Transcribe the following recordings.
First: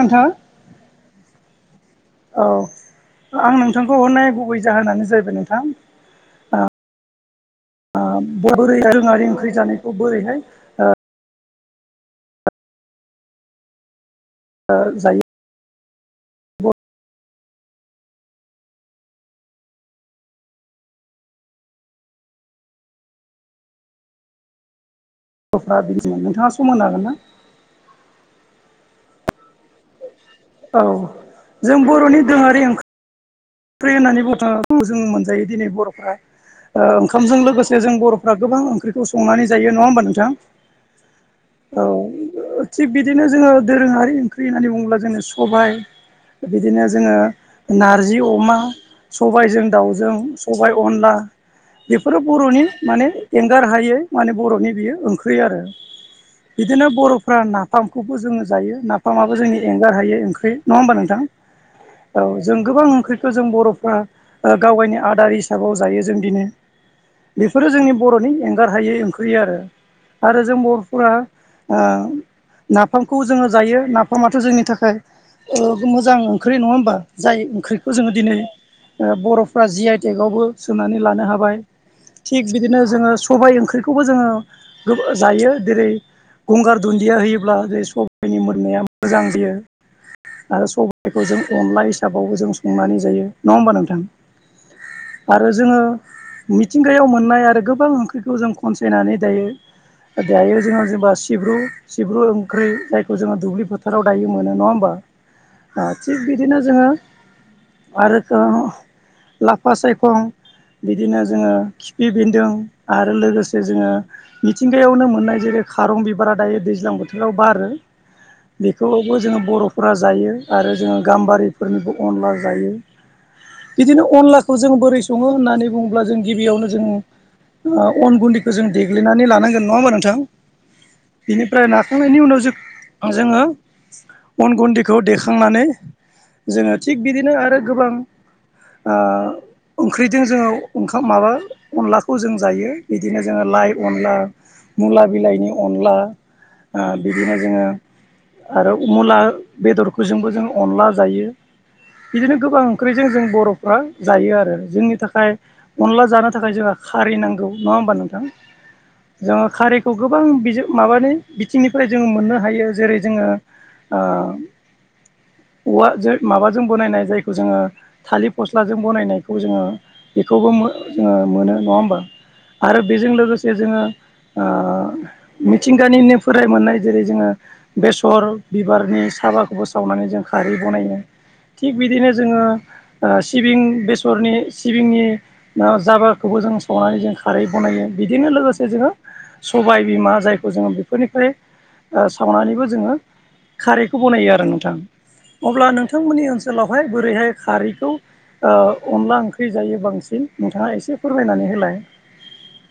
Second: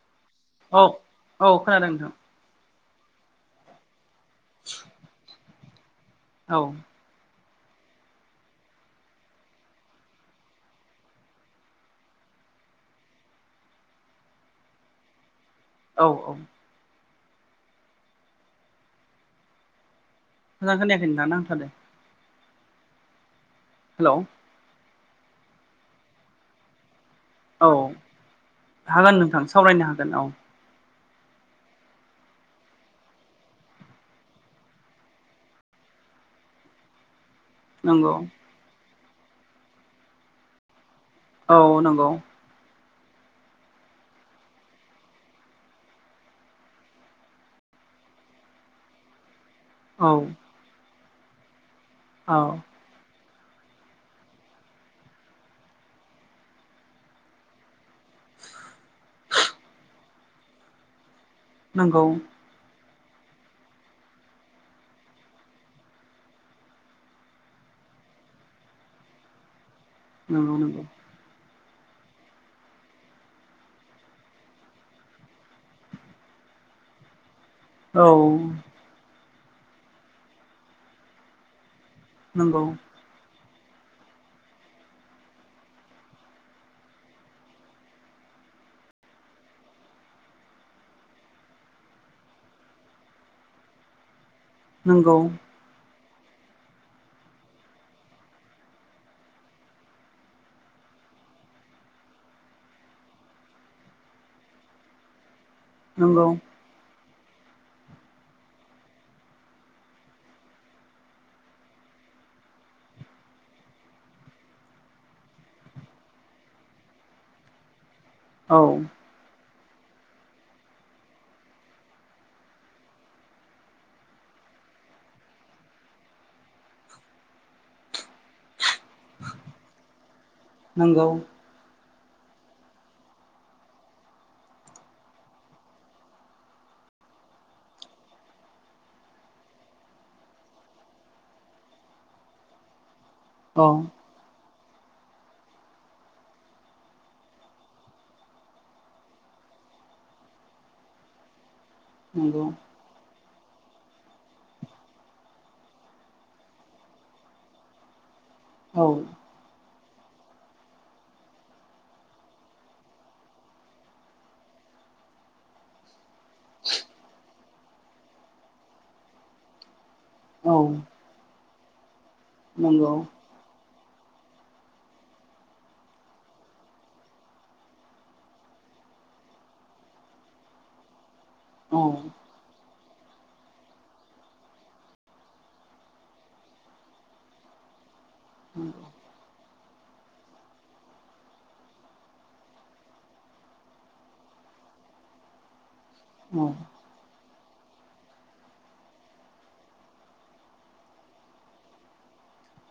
नोंथां औ औ खोनादों नोंथां। औ आं नोंथांखौ हरनाय गुबै जाहोनानो जाहैबाय नोंथां औ बोरै दोरोङारि ओंख्रि जानायखौ बोरैहाय ओ जायो औ औ मोजां खोनायाखै नोंथां नांथादो। हेल' [unintelligible] नोंथाङा सम होनो हागोन ना? औ हागोन नोंथां सावरायनो हागोन औ। औ जों बर'नि दोरोङारि ओं ख्रि होननानै बुंनो थाङो जों मोनजायो दिनै बर'फ्रा ओंखामजों लोगो से जों नंगौ बर'फ्रा गोबां ओंख्रिखौ संनानै जायो नङा होमबा नोंथां? औ नंगौ औ थिग बिदिनो जोङो दोरोङारि ओंख्रि होननानै बुङोब्ला जोङो सबाय, बिदिनो जोङो नार जि अमा, सबायजों औ दाउजों, सबाय अनला बेफोरो औ बर'नि माने एंगार हायै माने बर'नि बियो ओंख्रि आरो बिदिनो बर'फ्रा ना फामखौबो जोङो जायो नाफामाबो जोंनि एंगार हायै ओंख्रि नङा होमबा नोंथां? नोंगौ। औ जों गोबां ओंख्रिखौ जों बर'फ्रा गावगायनि आदार हिसाबाव जायो जों दिनै बेफोरो जोंनि बर'नि एंगार हायै ओंख्रि आरो नंगौ जों नंगौ बर'फोरा अ नाफामखौ जोङो जायो नाफामाथ' जोंनि थाखाय मोजां ओंख्रि नङा होमबा जाय ओंख्रि खौ औ जोङो दिनै बर'फ्रा जि आइ टेकावबो सोंनानै लानो हाबाय थिग नंगौ बिदिनो जोङो सबाय ओंख्रिखौबो जोङो जायो जेरै गंगार दुन्दिया होयोब्ला बे सबाइनि मोननाया मोजां जायो आरो सबाइखौ जों अनला हिसाबावबो जों संनानै जायो नङा होमबा नोंथां? नोंगौ आरो जोङो मिथिंगायाव मोननाय आरो गोबां ओंख्रिखौ जों खनसायनानै दायो दायो जोङो जेनेबा सिब्रु सिब्रु ओंख्रि जायखौ जोङो दुब्लि फोथाराव दायो मोनो नङा होमबा? थिग नंगौ बिदिनो जोङो आरो लाफा सायखं बिदिनो जोङो खिफि बेन्दों आरो लोगोसे जोङो मिथिंगायावनो मोननाय जेरै खारं बिबारा दायो दैज्लां बोथोराव बारो औ बेखौबो जोङो बर'फोरा जायो आरो जोङो गाम्बारिफोरनिबो अनला जायो बिदिनो अनलाखौ जों बोरै सङो होननानै बुङोब्ला जों गिबियावनो जों अन गुन्दैखौ जों देग्लिनानै लानांगोन नङा होमबा नोंथां? नोंगौ बेनिफ्राय नाखांनायनि उनाव जो जोङो अन गुन्दैखौ देखांनानै जोङो थिग बिदिनो आरो गोबां ओंख्रिजों जोङो ओंखाम माबा अनलाखौ जों जायो बिदिनो जोङो औ लाइ अनला मुला बिलाइनि अनला बिदिनो जोङो आरो मुला बेदरखौ जोंबो जों अनला जायो बिदिनो नंगौ गोबां ओंख्रिजों जों बर'फ्रा जायो आरो जोंनि थाखाय अनला जानो थाखाय जोंहा खारै नांगौ नङा होमबा नोंथां? औ जोङो खारैखौ गोबां माबानि बिथिंनिफ्राय जोङो मोननो हायो जेरै जोङो ओ अवाजो माबाजों बनायनाय जायखौ जोङो थालिर फस्लाजों बनायनायखौ जोङो औ बेखौबो मो जोङो मोनो नङा होमबा आरो नंगौ बेजों लोगोसे जोङो ओ मिथिंगानिनो फोराय मोननाय जेरै जोङो बेसर बिबारनि साबाखौबो सावनानै जों खारै बनायो। औ थिग बिदिनो जोङो ओ सिबिं, बेसरनि सिबिंनि जाबारखौबो जों संनानै जों खारै बनायो बिदिनो लोगोसे जोङो सबाय बिमा जायखौ जोङो बेफोरनिफ्राय ओ सावनानैबो जोङो खारैखौ बनायो आरो नोंथां। अब्ला नोंथांमोननि औ ओनसोलावहाय बोरैहाय खारैखौ ओ अनला ओंख्रि जायो बांसिन नोंथाङा एसे फोरमायनानै होलाय।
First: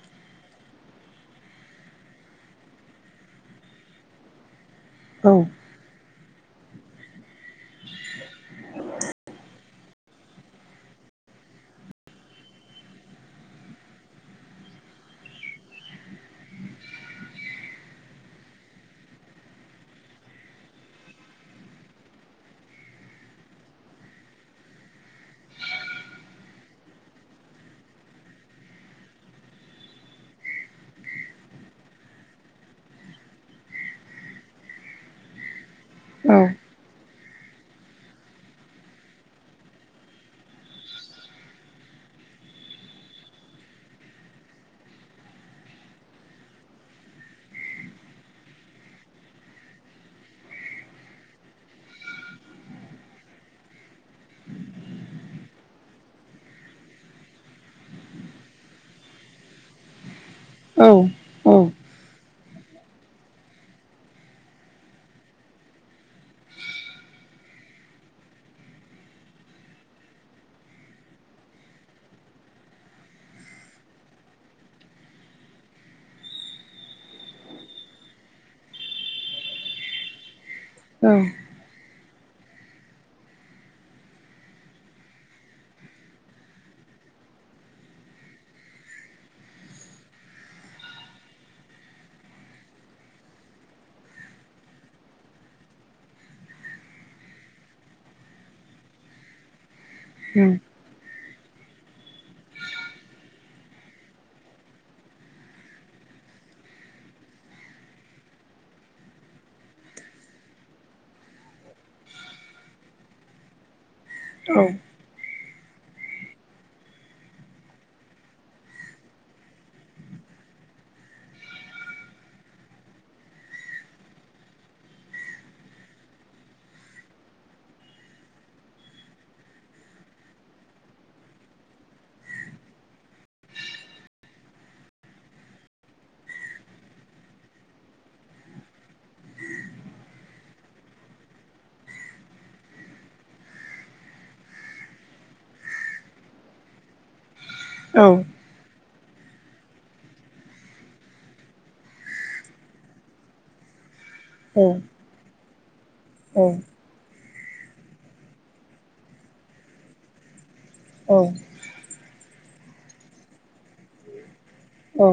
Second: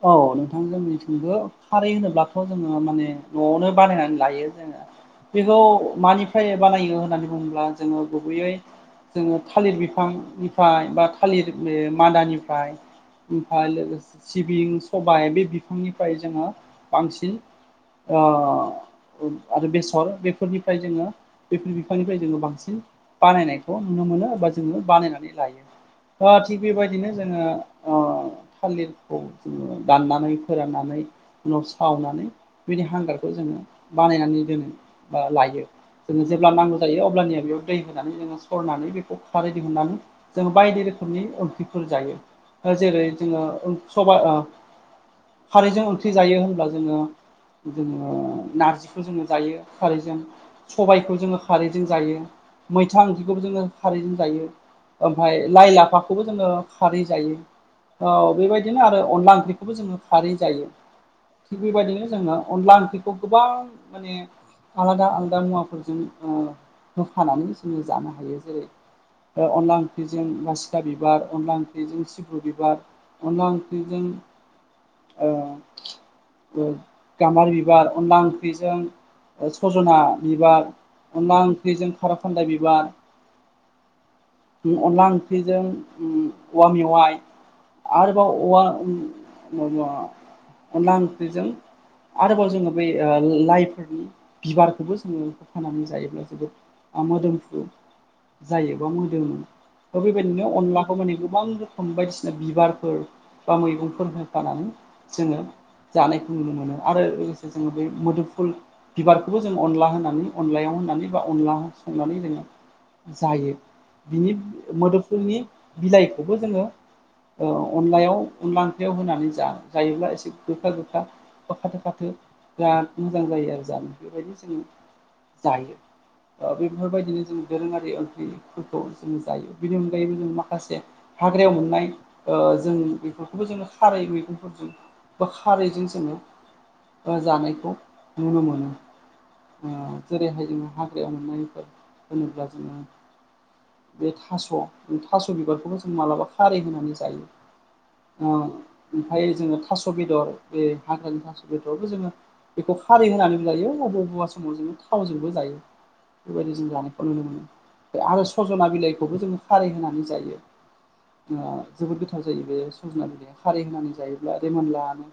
औ नोंथां। जोंनिथिंबो खारै होनोब्लाथ जोङो माने नआवनो बानायनानै लायो। जोङो। [inaudible] बेखौ मानिफ्राय बानायो होननानै बुङोब्ला जोङो गुबैयै जोङो थालिर बिफांनिफ्राय, बा थालिर बे मादानिफाय ओमफाय लोगोसे सिबिं सबाय बे बिफांनिफाय जोङो बांसिन अ। आरो बेसर बेफोरनिफ्राय जोङो बेफोर बिफांनिफ्राय जोङो बांसिन बानायनायखौ नुनो मोनो बा जोङो बानायनानै लायो। ओ थिग बे बायदिनो जोङो ओ थालिर खौ जोङो दाननानै फोराननानै उनाव सावनानै बिदि हांगारखौ जोङो बानायनानै दोनो बा लायो। जोङो औ जेब्ला नांगौ जायो अब्लानिया बेयाव दै होनानै जोङो सरनानै बेखौ खारै दिहुननानै जों बायदि रोखोमनि ओंख्रिफोर जायो। ओ जेरै जोङो ओं सबाइ ओ खारैजों ओंख्रि जायो होनब्ला जोङो जोङो नारजिखौ जोङो जायो खारिजों, सबायखौ जोङो खारिजों जायो, मैथा ओंख्रिखौबो जोङो खारिजों जायो, ओमफाय लाइ लाफाखौबो जोङो खारै जायो, औ बे बाय बिदिनो आरो अनला ओंख्रिखोबो जोङो खारै जायो, औ थिक बे बायदिनो जोङो अनला ओंख्रि खौ गोबां माने आलादा आलादा मुवाफोरजों ओ होफानानै जोङो जानो हायो। जेरै- ओ अनला ओंख्रिजों बासिखा बिबार, अनला ओंख्रिजों सिब्रु बिबार, अनला ओंख्रिजों ओ ओ गाम्बारि बिबार, अनला ओंख्रिजों सजना बिबार, अनला ओंख्रिजों खार खानदाय बिबार, ओ अनला ओंख्रिजों ओ औवा मेवाइ, आरोबाव औवा ओ अनला ओंख्रिजों आरोबाव जोङो बै ओ लाइफोरनि बिबारखोबो जोङो होफानानै जायोब्ला जोबोद ओ मोदोमफ्रु जायो बा मोदोमो। थ बे बायदिनो अनलाखौ मानि गोबां रोखोम बायदिसिना बिबार फोर बा मैगंफोर होफानानै जोङो जानायखौ नुनो मोनो आरो लोगोसे जोङो बेै मोदोमफुल बिबारखोबो जों अनला होनानै अनलायाव होनानै बा अनला संनानै जोङो जायो। बिनि औ। मोदोमफुलनि बिलाइखौबो जोङो ओ अनलायाव अनला ओंख्रियाव होनानै जा जायोब्ला एसे गोखा गोखा बा खाथो खाथो बिराद मोजां जायो आरो जानो। बे बायदि जों जायो। ओ बेफोरबायदिनो जों दोरोङारि ओंख्रिफोरखौ जों जायो। बेनि अनगायैबो जों माखासे हाग्रायाव मोननाय ओ जों बेफोरखौबो जोंङो खारै मैगंफोरजों बा खारैजों जोङो ओ जानायखौ नुनो मोनो। जेरैहाय जोङो हाग्रा मोननायफोर होनोब्ला जोङो बे थास' थास' बिबारखौबो जों मालाबा खारै होनानै जायो। औ ओमफ्राय जोङो थास' बेदर बे हाग्रानि थास' बेदरबो जोङो बेखौ खारै होननानै लायो आरो समाव जोङो थावजोंबो जायो। औ बेबायदि जों जानायखौ नुनो मोनो। ओ आरो सजना बिलाइखौबो जोङो खारै होनानै जायो औ जोबोद गोथाव जायो बे सजना बिलाया खारै होनानै जायोब्ला रै मोनलाानो औ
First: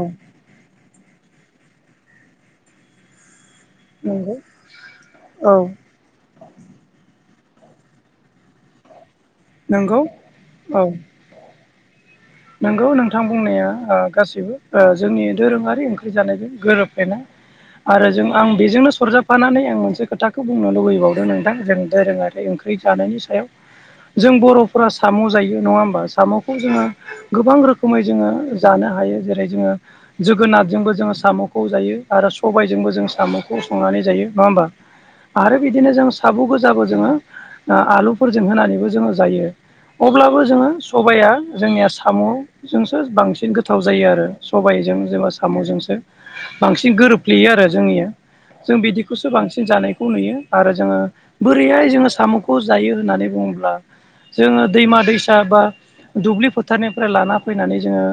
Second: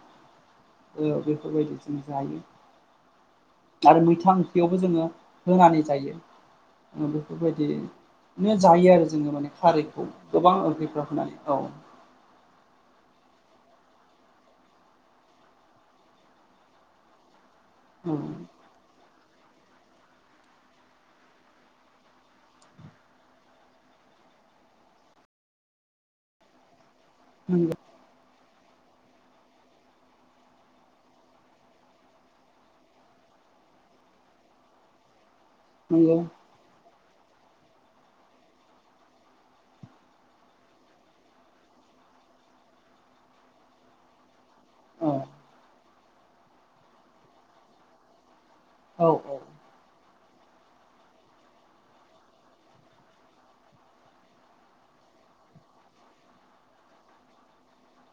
ओ बेफोरबायदि जों जायो आरो मैथा ओंख्रियावबो जोङो होनानै जायो ओ बेफोरबायदिनो जायो आरो जोङो माने नंगौ खारैखौ नंगौ गोबां ओंख्रिफ्रा होनानै औ नोंगौ नोंथां बुंनाया गासैबो जोंनि दोरोङारि ओंख्रि जानायजों गोरोबफलेनाय आरो औ जों आं बेजोंनो सरजाब फानानै आं मोनसे खोथाखौ बुंनो लुुबैबावदों नोंदां जों दोरोङारि ओंख्रि जानायनि सायाव जों बर'फोरा साम' जायो नङा होमबा साम'खौ जोङो गोबां नंगौ रोखोमै जोङो जानो हायो जेरै जोङो जोगोनारजोंबो जोङो साम'खौ जायो आरो सबायजोंबो जों साम'खौ संनानै जायो नङा होमबा आरो बिदिनो जों नंगौ साब' गोजाबो जोङो आलुफोरजों होनानैबो जोङो जायो अब्लाबो जोङो सबाया जोंनिया साम'जोंसो बांसिन गोथाव जायो आरो सबायाइजों औ जेनबा साम'जोंसो बांसिन गोरोबफ्लेयो आरो जोंनिया जों औ बिदिखौसो औ बांसिन जानायखौ नुयो आरो जोङो बोरैहाय जोङो साम'खौ जायो होननानै बुङोब्ला जोङो दैमा दैसा बा दुब्लि फोथारनिफ्राय लाना फैनानै जोङो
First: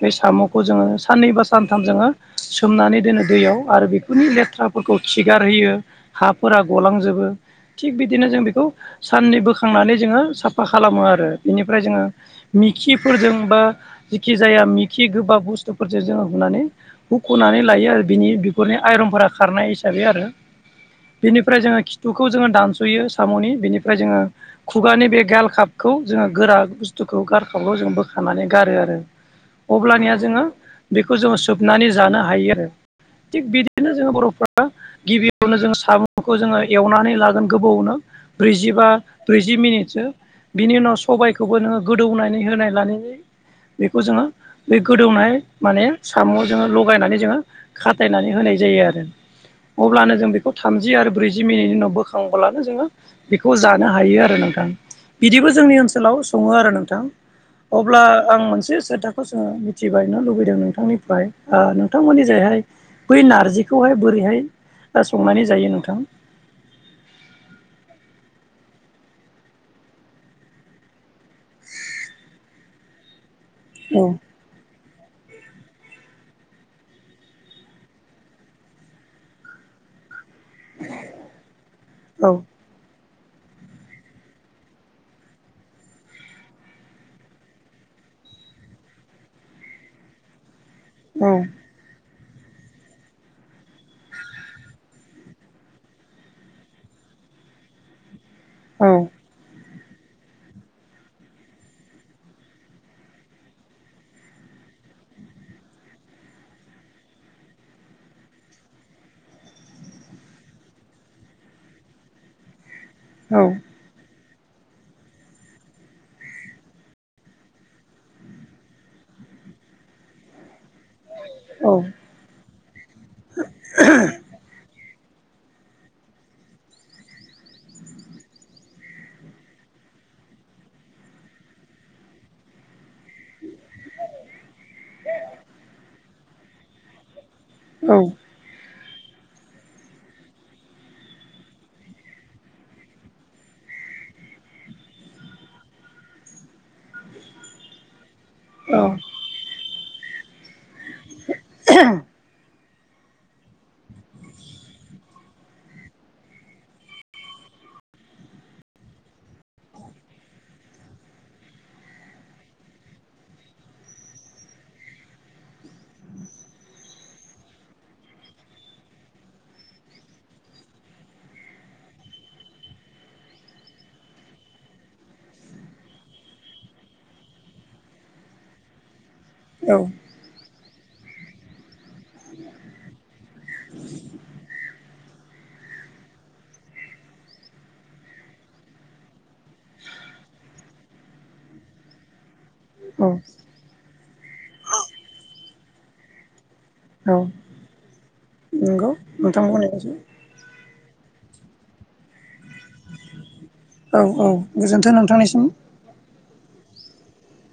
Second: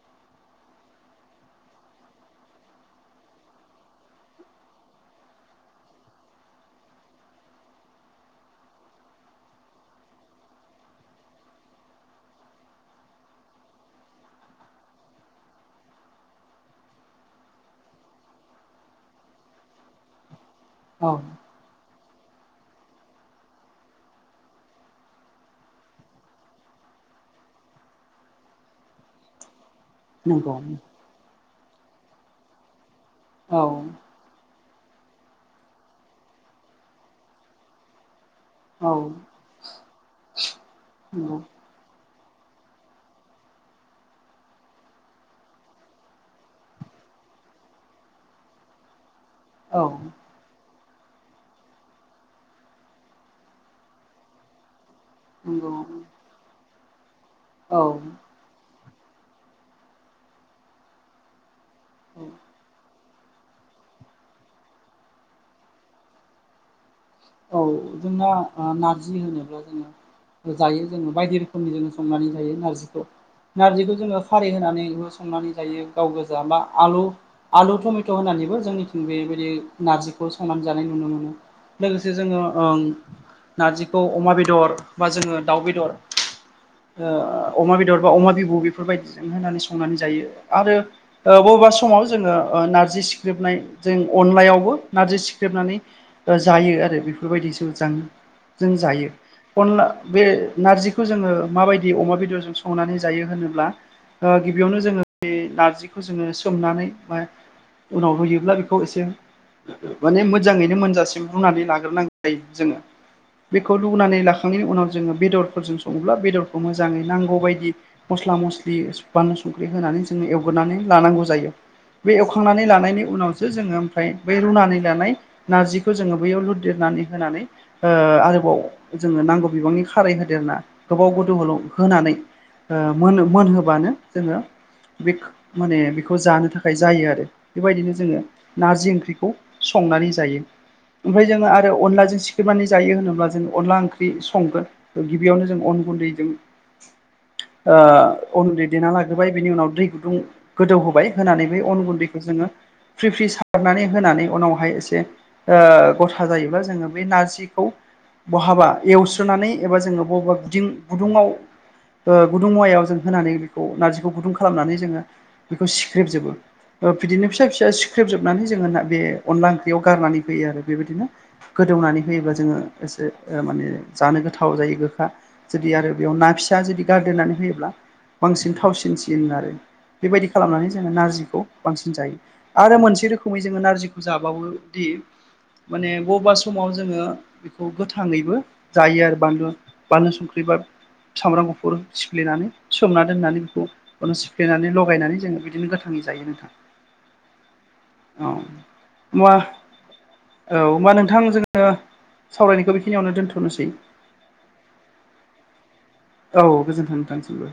बे साम'खौ जोङो साननै बा सानथाम जोङो सोमनानै दोनो दैयाव आरो बेखौ खुनि लेथ्राफोरखौ खिगारहोयो हाफोरा गलांजोबो थिग बिदिनो जों बेखौ साननै बोखांनानै जोङो साफा खालामो आरो बेनिफ्राय जोङो मिखिफोरजों बा जिखि जाया मिखि गोबाब बुस्थुफोरजों जोङो हुनानै हखनानै लायो आरो बिनि बेफोरनि आइरनफोरा खारनाय हिसाबै आरो औ बेनिफ्राय जोङो खिथुखौ जोङो दानस'यो साम'नि बेनिफ्राय जोङो खुगानि बे गाल खापखौ जोङो गोरा बस स्थुखौ गारखाबखौ जों बोखानानै गारो आरो अब्लानिया जोङो नंगौ खौ जोङो सोबनानै जानो हायो आरो थिग औ बिदिनो जोङो बर'फ्रा गिबियावनो जोङो साबुंखौ जोङो एवनानै लागोन गोबावनो ब्रैजिबा औ ब्रैजि जि मिनिटसो बिनि उनाव नंगौ सबायाइखौबो नोङो गोदौनानै होनाय लानानै बेखौ जोङो बे गोदौनाय माने साम' जोङो लगायनानै जोङो खाथायनानै होनाय जायो आरो औ अब्लानो जों बेखौ खौ थामजि आरो ब्रैजि मिनिटनि उनाव बोखांब्लानो जोङो बेखौ जानो हायो आरो नोंथां बिदिबो नंगौ जोंनि ओनसोलाव सङो आरो नोंथां औ अब्ला आं मोनसे सोथाखौ जोङो मिथिबायनो लुबैदों नोंथांनिफ्राय ओ औ नोंथांमोननि जायहाय बै नारजिखौहाय बोरैहाय दा संनानै जायो नोंथां औ जोंना नारजि होनोब्ला जोङो जायो जोङो बायदि रोखोमनि जोङो संनानै जायो नारजिखौ नारजिखौ औ जोङो खारि होनानैबो संनानै जायो गाव गोजा बा आलु आलु टमेट' होननानैबो जोंनिथिं बेबायदि नारजिखौ संनानै जानाय नुनो मोनो लोगोसे औ जोङो ओं नारजिखौ अमा बेदर बा जोङो दाउ बेदर ओ अमा बेदर बा अमा बिबु बेफोरबायदिजों होनानै संनानै जायो आरो ओ औ बबेबा समाव जोङो नारजि सिख्रेबनाय जों अनलायावबो नार्जि सिख्रेबनानै ओ जायो आरो बेफोरबायदिसो जां जों जायो औ अनला बे नारजिखौ जोङो माबायदि अमा बेदरजों संनानै जायो होनोब्ला ओ गिबियावनो जोङो बे नारजिखौ जोङो सोमनानै उनाव रूयोब्ला बेखौ एसे माने मोजाङैनो मोनजासिम रुनानै लाग्रोनांग जायो जोङो औ बेखौ रूनानै लाखांनायनि उनाव जोङो बेदरफोरजों सङोब्ला बेदरखौ मोजाङै नांगौ बायदि मस्ला मस्लि बानलु संख्रि होनानै जोंङो एवग्रोनानै लानांगौ जायो औ बे एवखांनानै लानायनि उनावसो जोङो ओमफ्राय बै रुनानै लानाय नारजि खौ जोङो बैयाव लुदेरनानै होनानै ओ आरोबाव जोङो नांगौ बिबांनि खारै होदेरना गोबाव गोदौल' होनानै ओ मोनो मोनहोबानो जोङो बिख माने बिखौ जानो थाखाय जायो आरो बेबायदिनो औ जोङो नारजि ओंख्रिखौ संनानै जायो। ओमफाय जोङो आरो अनलाजों सिख्रेबनानै जायो होनोब्ला जों अनला ओंख्रि संगोन। गिबियावनो जों अन गुन्दैजों ओ अन गुन्दै देना लाग्रोबाय बिनि उनाव दै गुदुं गोदौ होबाय होनानै बे अन गुन्दैखौ जोङो फ्रि फ्रि सारनानै होनानै उनावहाय एसे ओ ग'था जायोबा जोङो बे नारजिखौ बहाबा एवस्रोनानै एबा जोङो बबेबा गुदि गुदुङाव ओ गुदुं मुवायाव जों होनानै बेखौ नारजिखौ गुदुं खालामनानै जोङो बिखौ सिख्रेब जोबो बिदिनो फिसा-फिसा सिख्रेबजोबनानै जोङो बे अनला ओंख्रियाव गारनानै होयो आरो बेबायदिनो गोदौनानै होयोबा जोङो एसे माने जानो गोथाव जायो गोखा। जुदि आरो बेयाव ना फिसा जुदि गारदेरनानै होयोब्ला बांसिन थावसिनसिन आरो। औ बेबायदि खालामनानै जोङो नारजिखौ बांसिन जायो। आरो मोनसे रोखोमै जोङो नारजिखौ जाबावोदि माने बबेबा समाव जोङो बेखौ गोथाङैबो जायो आरो बानलु बानलु संख्रि बा सामब्राम गुफुर सिफ्लेनानै। सोमना औ दोननानै बेखौ [unintelligible] सिफ्लेनानै ल'गायनानै जोङो बिदिनो गोथाङै जायो नोंथां। औ औ नंगौ [inaudible] होमबा औ होनबा नोंथां जोङो सावरायनायखौ बेखिनियावनो दोन्थ'नोसै। औ औ गोजोन्थों नोंथांनिसिम। औ गोजोन्थों नोंथांनिसिमबो।